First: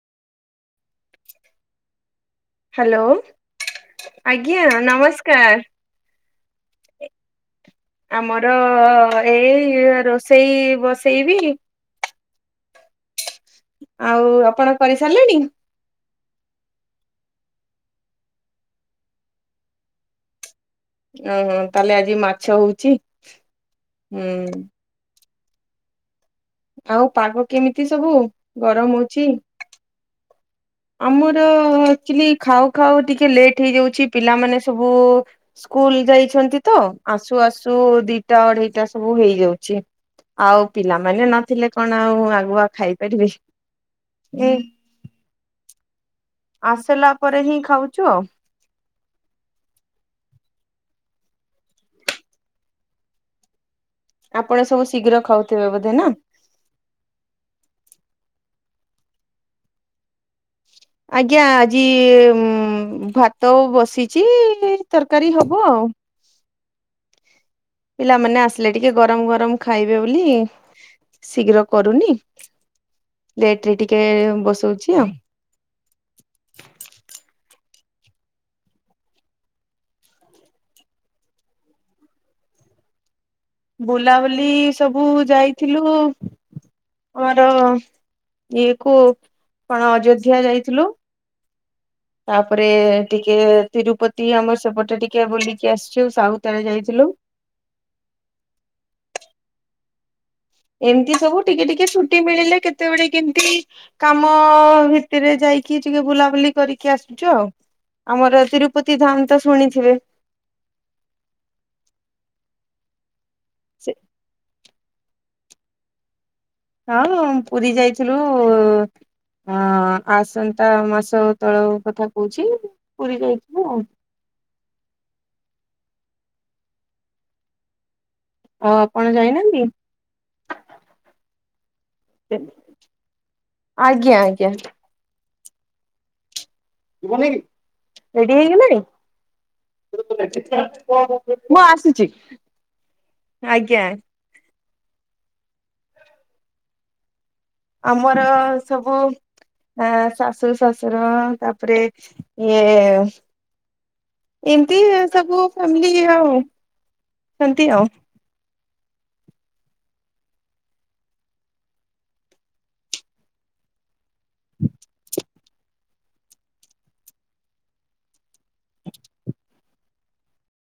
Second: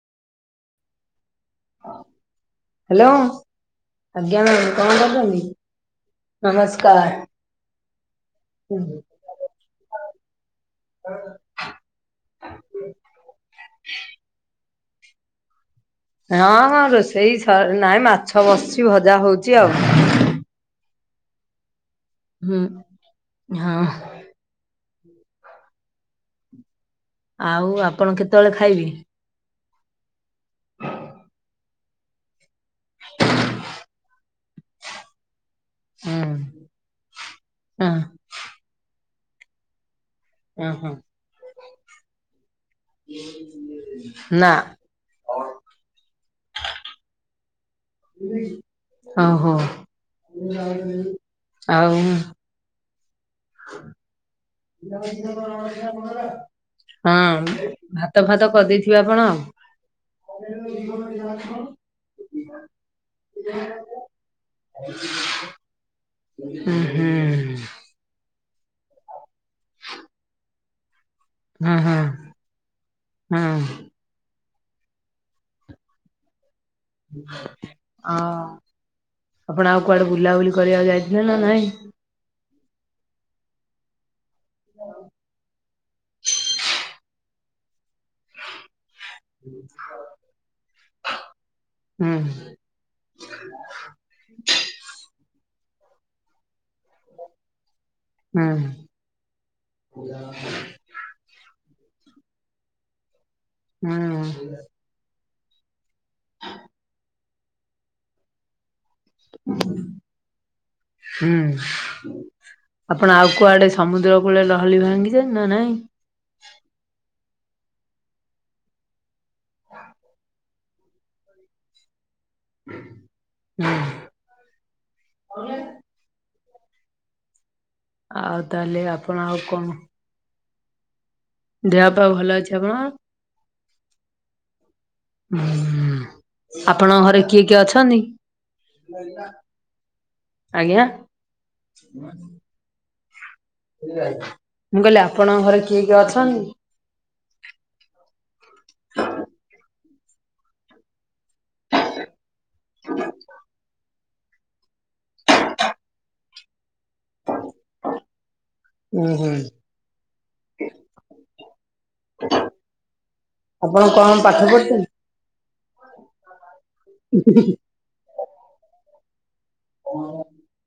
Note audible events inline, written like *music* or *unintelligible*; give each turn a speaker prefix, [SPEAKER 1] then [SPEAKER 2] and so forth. [SPEAKER 1] Hello, ଆଜ୍ଞା କଣ କରୁଛନ୍ତି? ନମସ୍କାର। ହଁ
[SPEAKER 2] ଆମର-ଅ-ଅ-ଅ ଏଇ ରୋଷେଇ ବସେଇବି।
[SPEAKER 1] ହୁଁ
[SPEAKER 2] ଆଉ-ଉ-ଉ-ଉ ଆପଣ କରିସାରିଲେଣି?
[SPEAKER 1] ହଁ ହଁ ରୋଷେଇ ସରି ନାହିଁ ମାଛ ବସିଛି, ଭଜା ହଉଛି ଆଉ।
[SPEAKER 2] ଓହୋ ତାହେଲେ ଆଜି ମାଛ
[SPEAKER 1] ହୁଁ
[SPEAKER 2] ହଉଛି, ହୁଁ।
[SPEAKER 1] ହୁଁ
[SPEAKER 2] ଆଉ ପାଗ କେମିତି
[SPEAKER 1] ଆପଣ
[SPEAKER 2] ସବୁ
[SPEAKER 1] କେତେବେଳେ ଖାଇବେ?
[SPEAKER 2] ଗରମ ହଉଛି? ଆମର ଆକଚୁଲି ଖାଉ ଖାଉ ଟିକେ ଲେଟ୍ ହେଇଯାଉଛି ପିଲାମାନେ ସବୁ-ଉ-ଉ-ଉ ସ୍କୁଲ ଯାଇଛନ୍ତି
[SPEAKER 1] ହୁଁ
[SPEAKER 2] ତ ଆସୁ ଆସୁ ଦିଟା ଅଢେଇଟା ସବୁ ହେଇଯାଉଛି। ଆଉ
[SPEAKER 1] ଓହୋ
[SPEAKER 2] ପିଲାମାନେ ନଥିଲେ କଣ ଆଉ ଆଗୁଆ ଖାଇପାରିବି।
[SPEAKER 1] ନା।
[SPEAKER 2] ଆସିଲା ପରେ ହିଁ ଖାଉଛୁ ଆଉ।
[SPEAKER 1] ଓ ହୋ ଆଉ-ଉ-ଉ ହଁ
[SPEAKER 2] ଆପଣ ସବୁ ଶୀଘ୍ର ଖାଉଥିବେ ବୋଧେ ନା?
[SPEAKER 1] ହଁ ଭାତ ଫାତ କରିଦେଇଥିବେ ଆପଣ? *unintelligible*
[SPEAKER 2] ଆଜ୍ଞା ଆଜି-ଇ-ଇ-ଇ-ମ୍ ଭାତ ବସିଛି-ଇ-ଇ-ଇ ତରକାରୀ ହବ ଆଉ।
[SPEAKER 1] ହୁଁ ହୁଁ।
[SPEAKER 2] ପିଲାମାନେ ଆସିଲେ ଟିକେ ଗରମ ଗରମ ଖାଇବେ ବୋଲି। ଶୀଘ୍ର
[SPEAKER 1] ହଁ ହଁ।
[SPEAKER 2] କରୁନି
[SPEAKER 1] ହଁ।
[SPEAKER 2] ଲେଟରେ
[SPEAKER 1] ହଁ
[SPEAKER 2] ଟିକେ ବସଉଛି ଆଉ।
[SPEAKER 1] ହ, ଆପଣ ଆଉ କୁଆଡେ ବୁଲାବୁଲି କରିବାକୁ ଯାଇଥିଲେ ନା ନାଇଁ?
[SPEAKER 2] ବୁଲାବୁଲି ସବୁ ଯାଇଥିଲୁ ଆମର ଇଏ କୁ କଣ ଅଯୋଧ୍ୟା ଯାଇଥିଲୁ।
[SPEAKER 1] ହୁଁ।
[SPEAKER 2] ତାପରେ ଟିକେ ତିରୁପତି ଆମର ସେପଟେ ଟିକେ ବୁଲିକି ଆସିଛି ଆ ସାଉଥ ଆଡେ ଯାଇଥିଲୁ।
[SPEAKER 1] ହଁ।
[SPEAKER 2] ଏମିତି ସବୁ ଟିକେ ଟିକେ ଛୁଟି ମିଳିଲେ କେତେବେଳେ କେମତି
[SPEAKER 1] ହୁଁ
[SPEAKER 2] କାମ ଭିତରେ ଯାଇ କି ଟିକେ ବୁଲାବୁଲି କରିକି ଆସୁଛୁ ଆଉ ଆମର ତିରୁପତି ଧାମ ତ ଶୁଣିଥିବେ।
[SPEAKER 1] ହୁଁ ଆପଣ ଆଉ କୁଆଡ଼େ
[SPEAKER 2] ସେ
[SPEAKER 1] ସମୁଦ୍ର କୂଳ ଲ ହରି ଭାଙ୍ଗିଚନି ନା ନାଇଁ?
[SPEAKER 2] ହଁ ପୁରୀ ଯାଇଥିଲୁ ଆଁ ଆସ ତ ମାସ ତଳ କଥା କହୁଛି ପୁରୀ ଯାଇଥିଲୁ ଆଉ।
[SPEAKER 1] *unintelligible* ଆଉ ତାହେଲେ ଆପଣ ଆଉ କଣ ଦେହ ପା ଭଲ ଅଛି ଆପଣ
[SPEAKER 2] ଆଜ୍ଞା ଆଜ୍ଞା।
[SPEAKER 1] ହୁଁ ଆପଣଙ୍କ ଘରେ କିଏ କିଏ ଅଛନ୍ତି?
[SPEAKER 2] ରେଡି ହେଇଗଲେଣି?
[SPEAKER 1] ଆଜ୍ଞା
[SPEAKER 2] ମୁଁ ଆସୁଚି।
[SPEAKER 1] ମୁଁ କହିଲି ଆପଣଙ୍କ ଘରେ କିଏ କିଏ ଅଛନ୍ତି।
[SPEAKER 2] ଆମର ସବୁ ଆ ଶାଶୁ ଶଶୁର ତାପ ତାପରେ ଇଏ ଏମତି ସବୁ ଫ୍ୟାମିଲି ଆଉ ସେମିତି ଆଉ।
[SPEAKER 1] ହୁଁ ହୁଁ।
[SPEAKER 2] *unintelligible*
[SPEAKER 1] ଆପଣ କଣ ପାଠ ପଢ଼ିଛନ୍ତି?
[SPEAKER 2] *unintelligible*
[SPEAKER 1] *unintelligible*